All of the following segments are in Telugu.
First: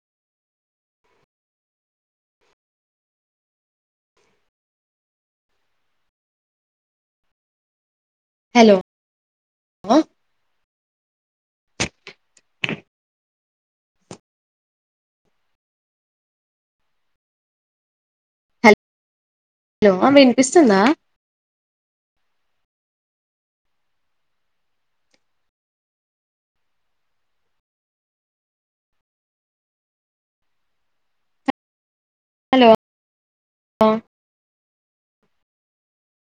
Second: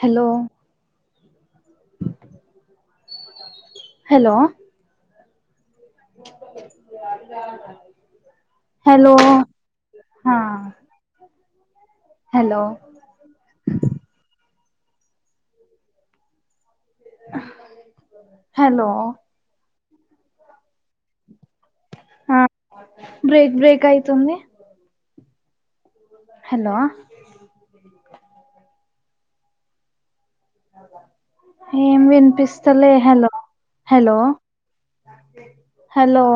హలో హలో [unintelligible] హలో హా హలో హలో ఏమన్నా వినిపిస్తుందా ఆ బ్రేక్ బ్రేక్ అయితుంది హలో అ [inaudible] ఏం హలో వినిపిస్తలే హలో హలో హలో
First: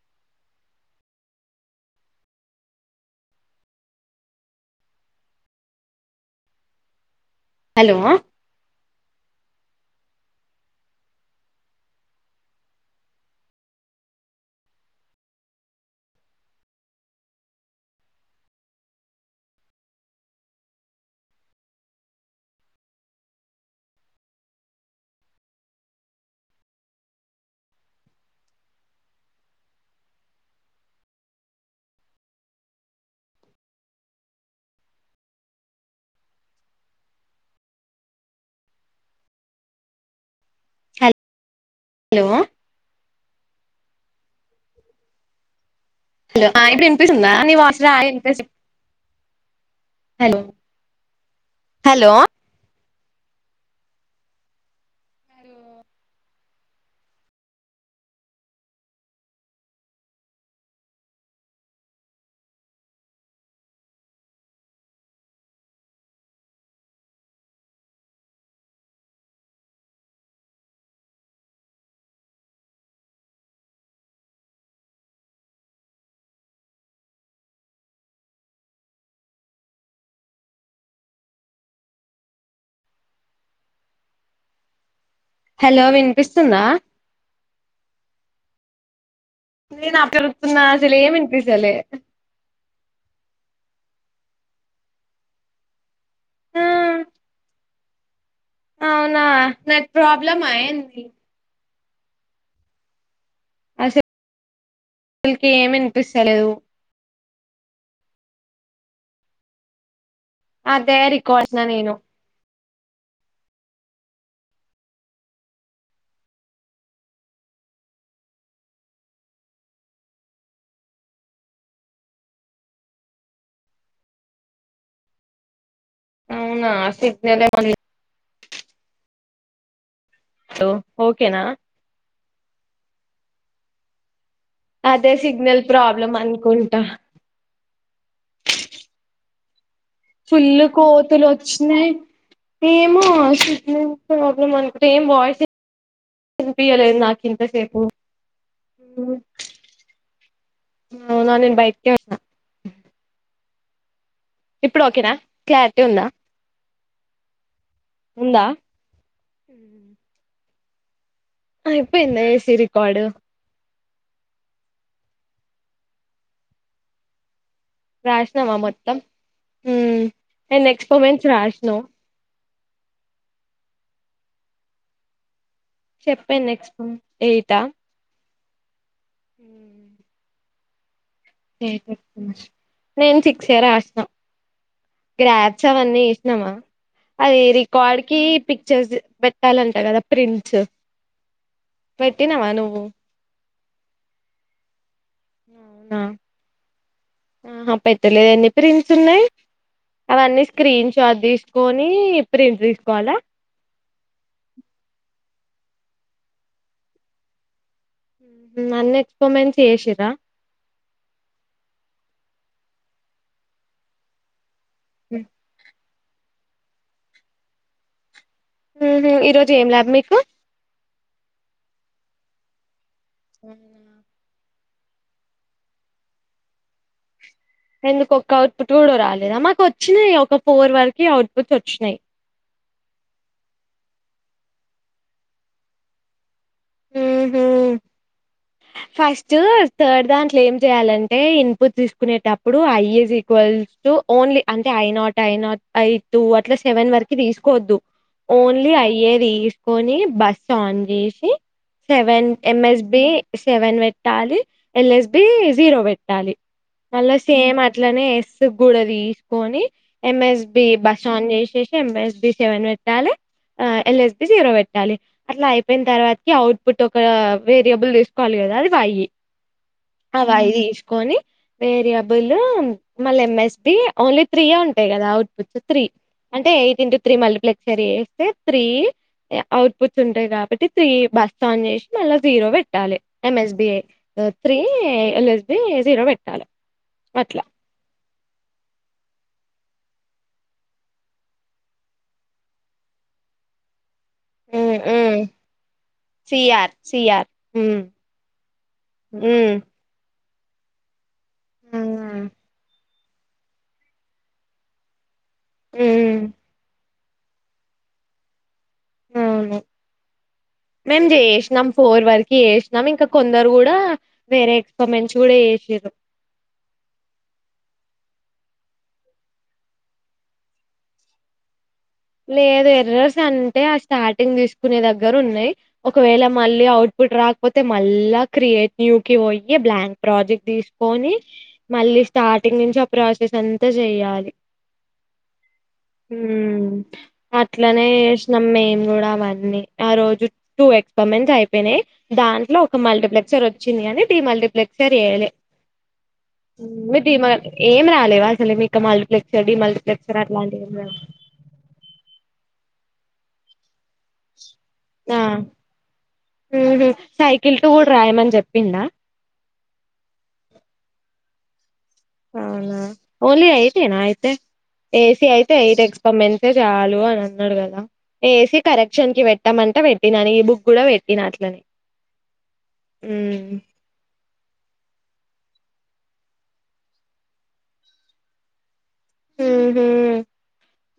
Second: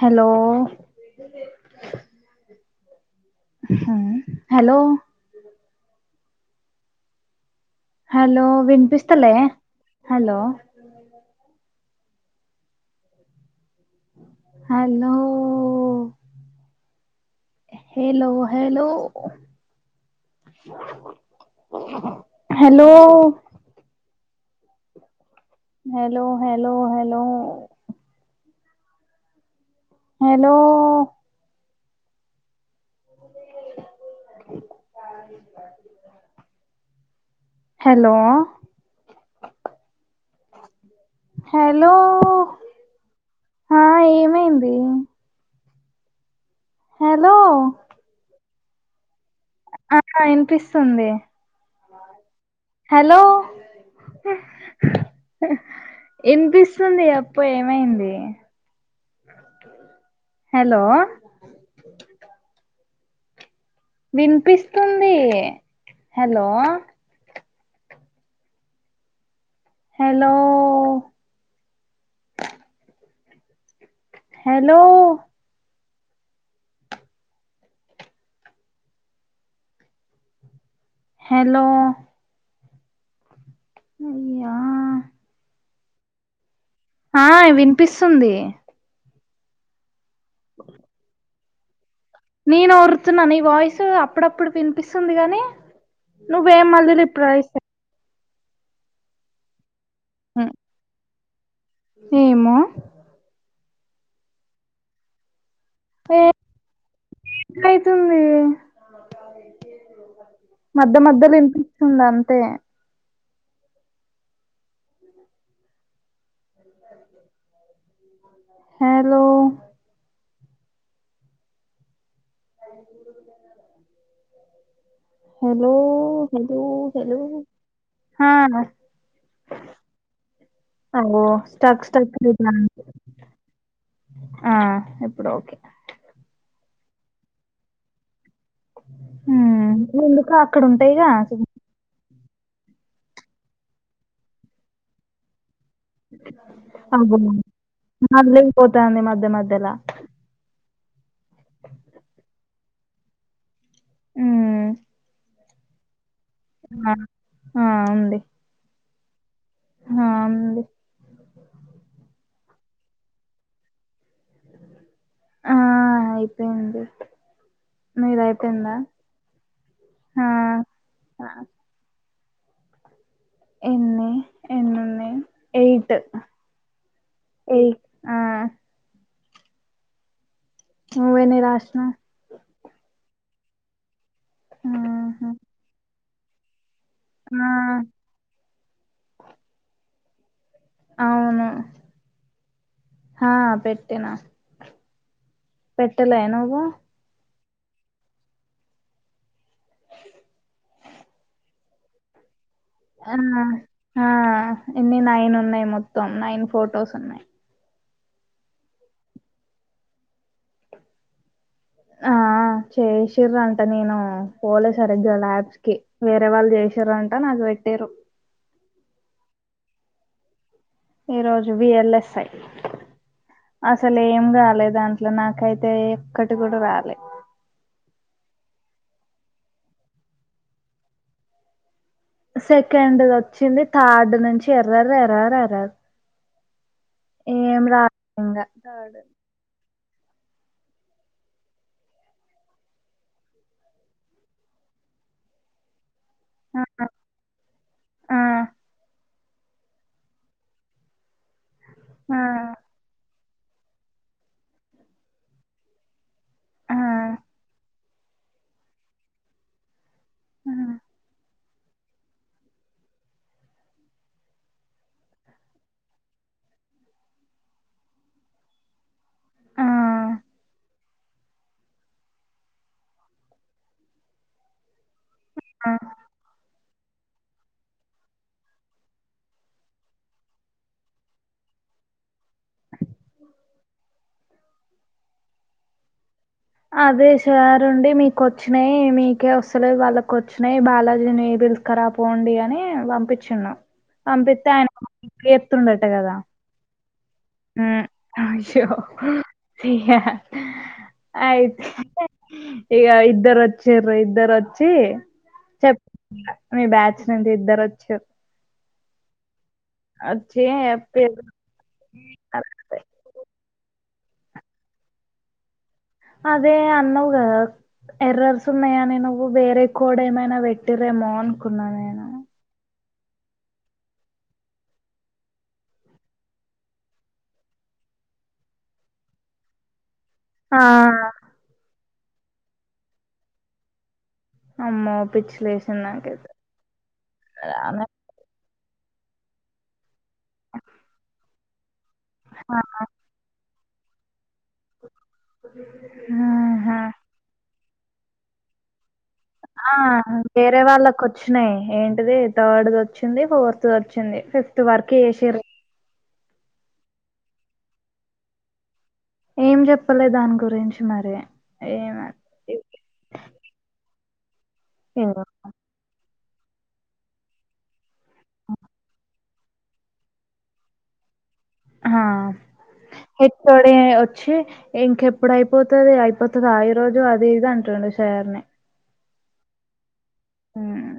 హలో హ హలో హలో విన్పిస్ స్తలే hello hello hello hello hello hello hello hello hello hello hello hello ఆ ఏమైంది హలో ఇప్పుడు వినిపిస్తోంద హలో! నీ వాయిస్ [unintelligible] ఆ హలో యినిపిస్తుంది హలో హలో ఇనిపిస్తుంది చెప్పు ఏమైంది హలో విన్పిస్తుంది హెలో హెలో హెలో హెలో ఇయ్యా హెలో విన్పిస్తుందా ఆ విన్పిస్తుంది నేనా [unintelligible] తున్న అసలే దిసలే నేను ఊరుతున్నాను ఈ వాయిస్ అప్పుడప్పుడు వినిపిస్తుంది గాని ఆ నువ్వేం మళ్ళి రిప్లై ఇస్త అవునా న ప్రాబ్లమ్ హ్మ్. అ ఏంది ఏమో అసే [unintelligible] ఏమిన్పిస్తలేదు [unintelligible] ఐతుంది అదే మధ్య మధ్యలో రికార్డ్ చేసిన నేను ఇన్పిస్తుందంతే హెలో అఐూరుకు అవునా సిగ్నల్ [unintelligible] ఏమో ఆహా లేదు అబ్బొ ఓకేనా స్టక్ స్టక్ ఐతాంది అదే ఓకే సిగ్నల్ ప్రాబ్లమ్ అనుకుంటా మ్మ్ ఫుల్లు కోతులొచ్చినయ్ ఏమో సిగ్నల్ ప్రాబ్లమ్ అనుకు [unintelligible] ఏం వాయిసే అది ఇంతసేపు మళ్ళీ పోతాంది మధ్య మధ్యలా ఆవునా నేన్ బయట్కే ఉన్నా మ్ ఇప్పుడు ఓకేనా క్లారిటీ ఉందా ఆ ఆ, ఉంది ఉందా ఆ ఉంది ది రికార్డు ఆ అయిపోయింది మీది రాసినావా అయిపోయిందా మొత్తం ఆ, ఆ, ఎన్నెక్స్పెరిమెంట్స్ రాసినావ్ ఎన్నై ఎన్నున్నై చెప్పేను నెక్స్ట్ ఏయిటా ఎయిట్ హ నువ్వెన్ని రాసినావు నేను సి చే రాసినం ఆహా. గ్రాఫ్సవన్నీ నమ అది ఆ, రికార్డ్ కి పిక్చర్స్ పెట్టాలంట కదా ప్రిన్ అవును పెట్టినవా నువ్వు తేనా అవునా పెట్టలే నువ్వు ఆహా పెట్టలేదు ఎన్ని ప్రింట్స్ ఉన్నాయి అవన్నీ స్క్రీన్ షాట్ తీసుకోని ఆ ఆ ఇన్ని నైనున్నాయి యి మొత్తం నైన్ ఫోటోస్ ఉన్నాయి అన్నీ ఎక్స్పర్మింట్ చేషీరా ఆ చేసిర అంట నేను పోలే సరిగ్గా లాబ్స్ కీ వేరే వాళ్ళు చేసారంట నాకు పెట్టిర్రు ఈ రోజు ఏం లాబ్ మీకు ఈ రోజు విఎల్ఎస్ ఐ అసలు ఏం గాలేదు దాంట్లో నాకైతే ఒక్కటి కూడా రాలే ఎందుకు ఒక్క అవుట్పుట్ కూడా రాలేదా మాకు వచ్చినాయి ఒక ఫోర్ వరకు అవుట్ పుట్స్ వచ్చినాయి సెకండ్ది వచ్చింది థర్డ్ నుంచి ఎర్రర్ ఎర్రర్ ఎర్రర్ ఏం ఉహు రాజం [unintelligible] గా ఫస్ట్ థర్డ్ దాంట్లో ఏం చేయాలంటే ఇన్పుట్ తీసుకునేటప్పుడు ఐఈజ్ ఈక్వల్స్ టు ఓన్లీ అంటే ఐనాట్ ఐనాట్ ఐ టూ అట్లా ఆ సెవెన్ వరకి తీసుకోవద్దు ఆ ఓన్లీ అయ్యేది తీసుకొని బస్ ఆన్ చేసి ఆ సెవెన్ ఎంఎస్బి సెవెన్ పెట్టాలి ఎల్ఎస్బి జీరో పెట్టాలి ఆ మళ్ళా సేమ్ అట్లనే ఎస్ కూడ తీసుకొని ఎం ఎస్బి బస్ ఆన్ చేసి ఎస్బియం సెవెన్ పెట్టాలి ఎల్ ఎస్బి జీరో పెట్టాలి అట్లా అయిపోయిన తర్వాత అవుట్ పుట్ ఒక వేరియబుల్ తీసుకోవాలి కదా అది వై ఆ ఆ వై తీసుకొని వేరియబుల్ మల్లి ఎమెస్పీ ఓన్లీ త్రీ ఉ ఉంటాయి కదా అవుట్ పుట్ ఆ త్రీ అంటే ఎయిట్ ఇంటు త్రీ మల్టీప్లెక్సరీ చేస్తే త్రీ అవుట్ పుట్స్ ఉంటాయి కాబట్టి త్రీ బస్ ఆన్ చేసి మళ్ళా జీరో పెట్టాలి ఎంఎస్బి త్రీ ఎల్ఎస్బి జీరో పెట్ అదే సారుండి మీ వచ్చినాయి మీకే వస్తలే వాళ్ళకి వచ్చినాయి బాలాజీని పిలుసుకరా పోండి అని పంపించిన్నా అని చెబితే మ్మ్ మ్మ్ అయనతుండట కదా సిఆర్ సిఆర్ మ్మ్ అయ్యో మ్మ్ అయ హా ఆయితే ఇగ ఇద్దరు వచ్చిన్రు ఇద్దరు వచ్చి చెప్ మ్మ్ మీ బ్యాచ్ చ్చిన ఇద్దరొచ్చారు అవును మేం చెప్పిర్రు, చేసినాం ఫోర్ వరకు చేసినాం ఇంకా కొ అందరు కూడా వేరే ఎక్స్పెరిమెంట్స్ కూడా చేసిర్రు అదే అన్నావు గదా ఎర్రర్స్ ఉన్నాయని నువ్వు వేరే కోడ్ ఏమైనా పెట్టిరేమో అనుకున్నాను నేను లేదు ఎర్రర్స్ అంటే ఆ స్టార్టింగ్ తీసుకునే దగ్గర ఉన్నాయి ఒకవేళ మళ్ళీ అవుట్పుట్ రాకపోతే మళ్ళా క్రియేట్ న్యూ కి పోయి బ్లాంక్ ప్రాజెక్ట్ ఆ తీసుకోని మళ్ళీ స్టార్టింగ్ నుంచి ఆ ప్రాసెస్ అంతా చెయ్యాలి అమ్మో పిచ్చిలేసింది నాకు ఆయితే ఉమ్ అట్లనే వేసినం మేం గూడా అవన్నీ ఆ రోజు టూ ఎక్స్పరిమెంట్స్ అయిపోయినాయి దాంట్లో ఒక మల్టిప్లెక్సర్ వ చియానీ డి మల్టిప్లక్స్ ఆన్సర్ చెయ్యలే ఆహా అన్నీ డిమోటే ఏం రాలేవా అసలు మీకు మళ్ళ్ ఆ వేరే వాళ్ళకు వచ్చినాయి ఏం ది థర్డ్ది వచ్చింది ఫోర్త్ దివచ్చింది ఫిఫ్త్ తు వర్క్ చేసేర ఊహూ సైకిల్ తో కూడా రాయమని చెప్పిందా ఏం చెప్పలే దాని గురించి మరి ఏమని అవునా తే ఏమో ఏసి అయితే ఐటెక్స్ ఏసీ కరెక్షన్ కి పెట్టామంటా పెట్టిన అని ఈ బుక్ కూడా పెట్టిన అట్లా హ ఇప్పుడే వచ్చి ఇంకేప్ ఇప్పుడు అయిపోతది అయిపోతుద ఈ రోజు అది ఇది అంటుడు సార్ నీ ఊహూ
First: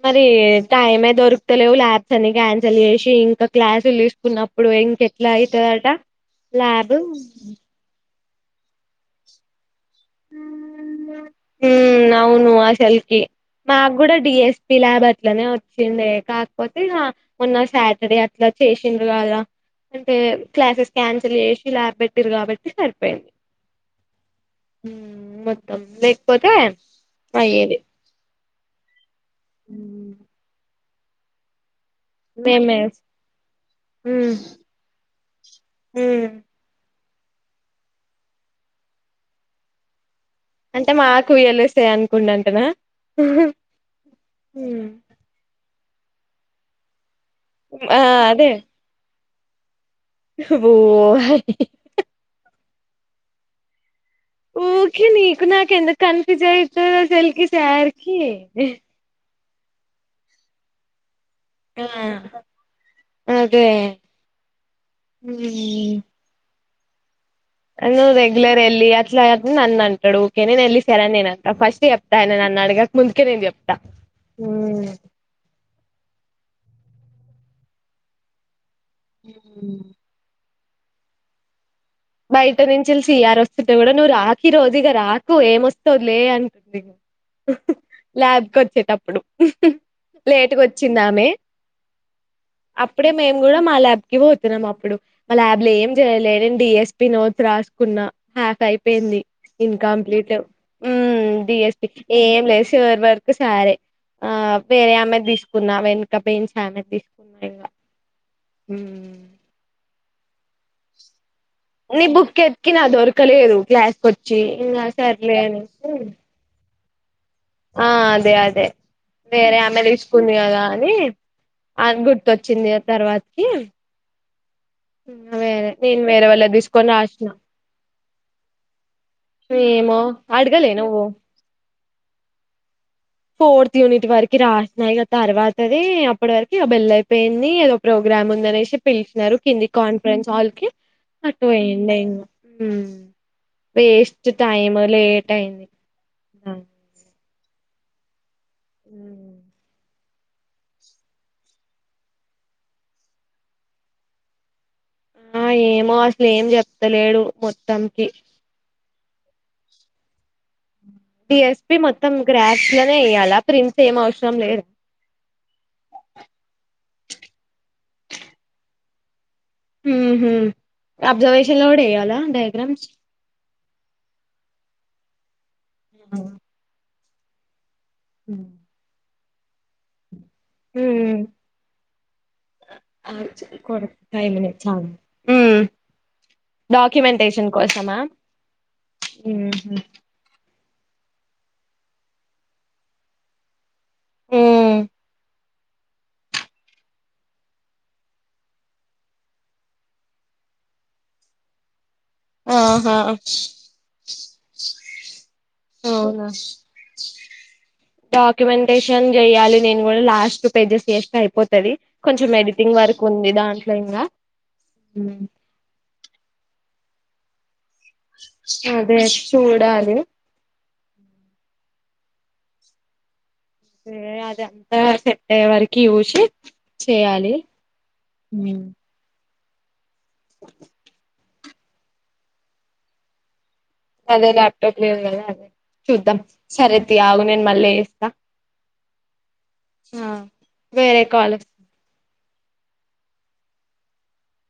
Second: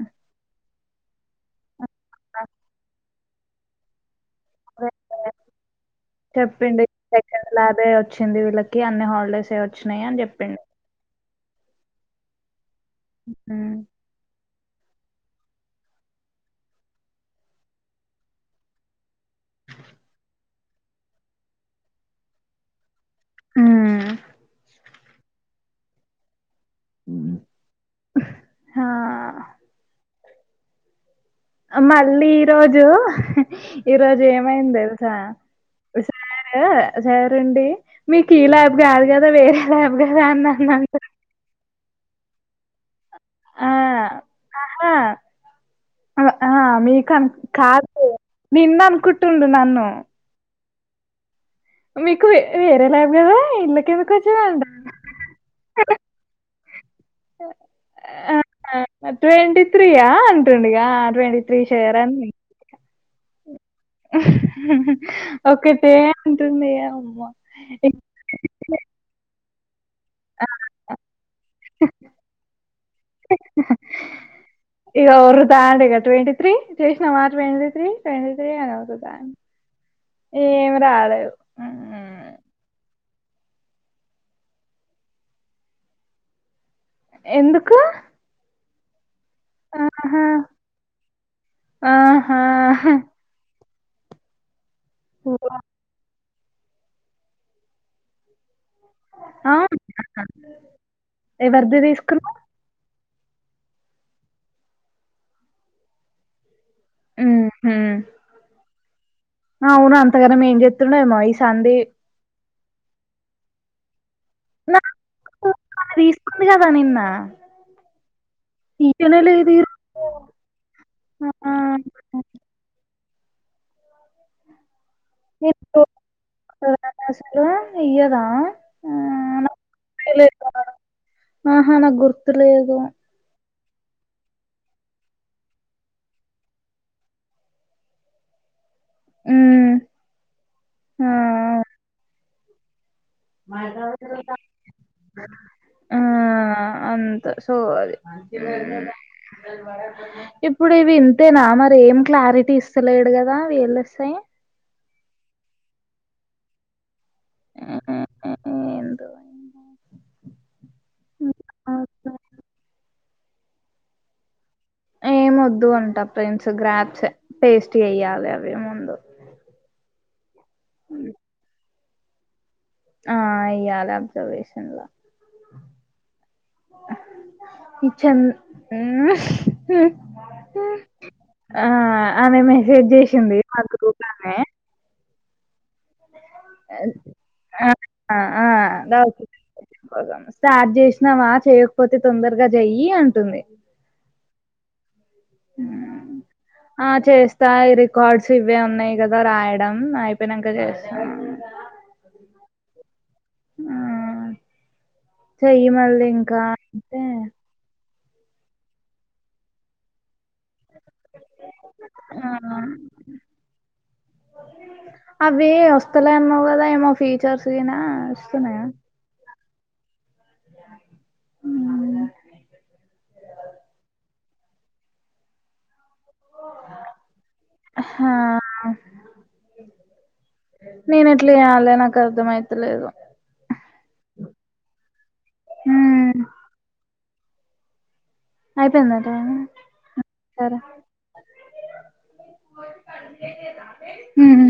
మరి టైమే దొరుకుత లేవు ల్యా సనికా అంచెల్లి లేసి క్లాసోళ్ళు తీ కున్నప్పుడు ఇంక ఎట్లా అయితదట ల్యాబ్ చ్చింది వీళ్ళకి అన్ని హాలిడేస్ ఆ చ్చినై అని చెప్పిండు హ్ అవును అ సాల్కి ఉమ్ మాకు కూడా డి ఎస్ పి ల్యాబ్ అట్లనే వచ్చిండే కాకపోతే ఇగ మొన్న సాటర్డే అట్లా చేసిం దగ అంటే క్లాసెస్ క్యాన్సిల్ చేసి ల్యాబ్ పెట్టిరు కాబట్టి సరిపోయింది. హ్ హ్ మొత్తం లేకపోతే అయ్యేది హా ఉ మళ్ళీ ఈ రోజు ఈరోజు ఉమ్ ఏమైంది తెలుసా ఉమ్ సార్ సరండి మీకు ఈ ల్యాబ్ కాదు కదా వేరే ల్యాబ్ కదా అని అంటే అన్నాడు మా కూయ్యలీస్ స్తే అనుకుండు అంటనా ఆ హు ఆ ఆ మీ కన్ కాదు ఆ లే అదే నిన్న అన్కుట్ టుండు నన్ను ఓహ మీకు వేరే ల్యాబ్ కదా ఇంల్ల ఏవార్ ఓకే నీకు నాకు ఎందుకు కన్ఫ్యూజ్ అయితది ఆసలికి సార్కి ట్వంటీ త్రీయా అంటుండిగా అటువంటి త్ర్రిషేయరం హ్ ఒకటె అంటుంది అవ్వ నువ్వు రెగ్యులర్ ఎల్లి అట్లా నన్నం టడు ఆ యుకె నేనేల్లి సరే అని నేనంట ఫస్ట్ చెప్తా నన్ను అడగక ముందే నెన్ చెప్తా హు ఇగ ఒర్రుతాండు ఇగ ట్వంటీ త్రీ చేసినవా ట్వంటీ త్రీ ట్వంటీ త్రీ అన్ మ్మ్ ఎం రాలేవు మ్మ్ బయట నించిల్ సియర్ వస్తుంటే కూడా నువ్వు రాఖీ రోజు ఇక రాకు ఏమొస్తవు లే అని ఎందుకు ల్యాబ్కి వచేయ్ అప్పుడు ఆహా లేటుగా వచ్చిందామె ఆహా అప్పుడే మేము కూడా మాలాడ్కి పోతున్నామ్ అప్పు ఇప్పుడు మా ల్యాబ్ లో ఏం చేయలేదు. రెండు ఎస్ పి నోట్ రాస్కున్నా హ్యాఫ్ అయ్ పేయింది అవునా ఇంకంప్లీట్ హ్మ్ ఎవరిది డిఎస్టి తీసుకున్నావ్ ఏం లేదు షూర్ వర్క్ ఒకసారే ఆ వేరే ఆమ్మెద్ తీసుకున్నా వెనక పెన్సి మ్మ్ హ్మ్ మ్మ్ అవును అంతగానా ఏమి చెప్తుండేమో ఈసార్ నీ బుక్ ఎత్ కినా దొరకలేదు క్లాస్ కొట్ చేద్ గా వస్తే [unintelligible] ఆ ఆ అదే అదే లేదు వేరే ఈరోజు ఆమె తీసుకుంది కదా అని ఆ అది గుర్తొచ్చింది ఆతర్వాత్ కి వేరే నేను వేరే వాళ్ళదీస్కొని రాసిన ఇయ్యరా ఏమో అడగలే నువ్వు ఆ నాకు గుర్తులేదు ఫోర్త్ యూనిట్ వరకి రాసినయి ఆ తర్వాతది అప్పటి వరకు బెల్ అయిపేయింది ఏదో ప్రోగ్రామ్ ఉందనేసి పిలిచినారు ఉమ్ కింది కాన్ఫరెన్స్ హాల్ కి ఆ అటు వేయండి ఇంకా మ్మ్ అయింది ఆ అంత సోది ఆ [inaudible] ఇప్పుడు ఇవి ఇంతేనా మరి ఏం క్లారిటీ ఇస్తలేడు కదా వీళ్ళొస్తే ఆ ఏమో అసలు ఏం చెప్ వందలేడు మొత్తంకి ఏందో ఎస్పి మొత్తం గ్రాస్ [unintelligible] అలా ప్రిన్స్ ఏం అవసరం లేదా ఏం వద్దు అంటా ఫ్రెండ్స్ గ్రాప్స్ పేస్ట్ చేయ్యాలి అవి ముందు ఉమ్ ఉహూ ఆబ్జర్వేషన్ లోడే [unintelligible] ఆ అయ్య అబ్జర్వేషన్ల హా చెన్ [unintelligible] మ్మ్ ఉమ్ ఆ అనే మెసేజ్ చేసింది మాకు గ్రూప్ ఆమె ఉ డాక్యుమెంటేషన్ ఆ కోసమా ఆ ఆ డౌట్ కోసం స్టార్ట్ చేసినవా చేయకపోతే తొందరగా చెయ్యి అంటుంది మ్మ్ ఆ చేస్తాయి రికార్డ్స్ ఇవే ఉన్నాయి కదా రాయడం అయిపోయినాక చేస్తా ఆహా ఆ చెయ్యి మళ్ళీ అవునా ఇంకా అంటే డాక్యుమెంటేషన్ చెయాలి నేను కూడా లాస్ట్ అడ్జస్ట్ చేస్తే అయిపోతుంది ఆ కొంచం ఎడిటింగ్ వర్క్ ఉంది దాంట్లో ఇంకా అవి వస్తలే అన్నావు కదా ఏమో ఫీచర్స్ నా వస్తున్నాయా చూడాలి అే అద అంతా చెప్పే వరకి కి చూసి చేయాలి [inaudible] నేనే ఎట్లా చేయాలే నాకు అర్థమయితలేదు అదే లాపటాప్ లేదు కదా సరే చూద్దాం సరే ఆగు నేన్ మళ్ళీ అయిపోయిందా టైం వేరే కాల్ వస్తు - - మ్మ్ హు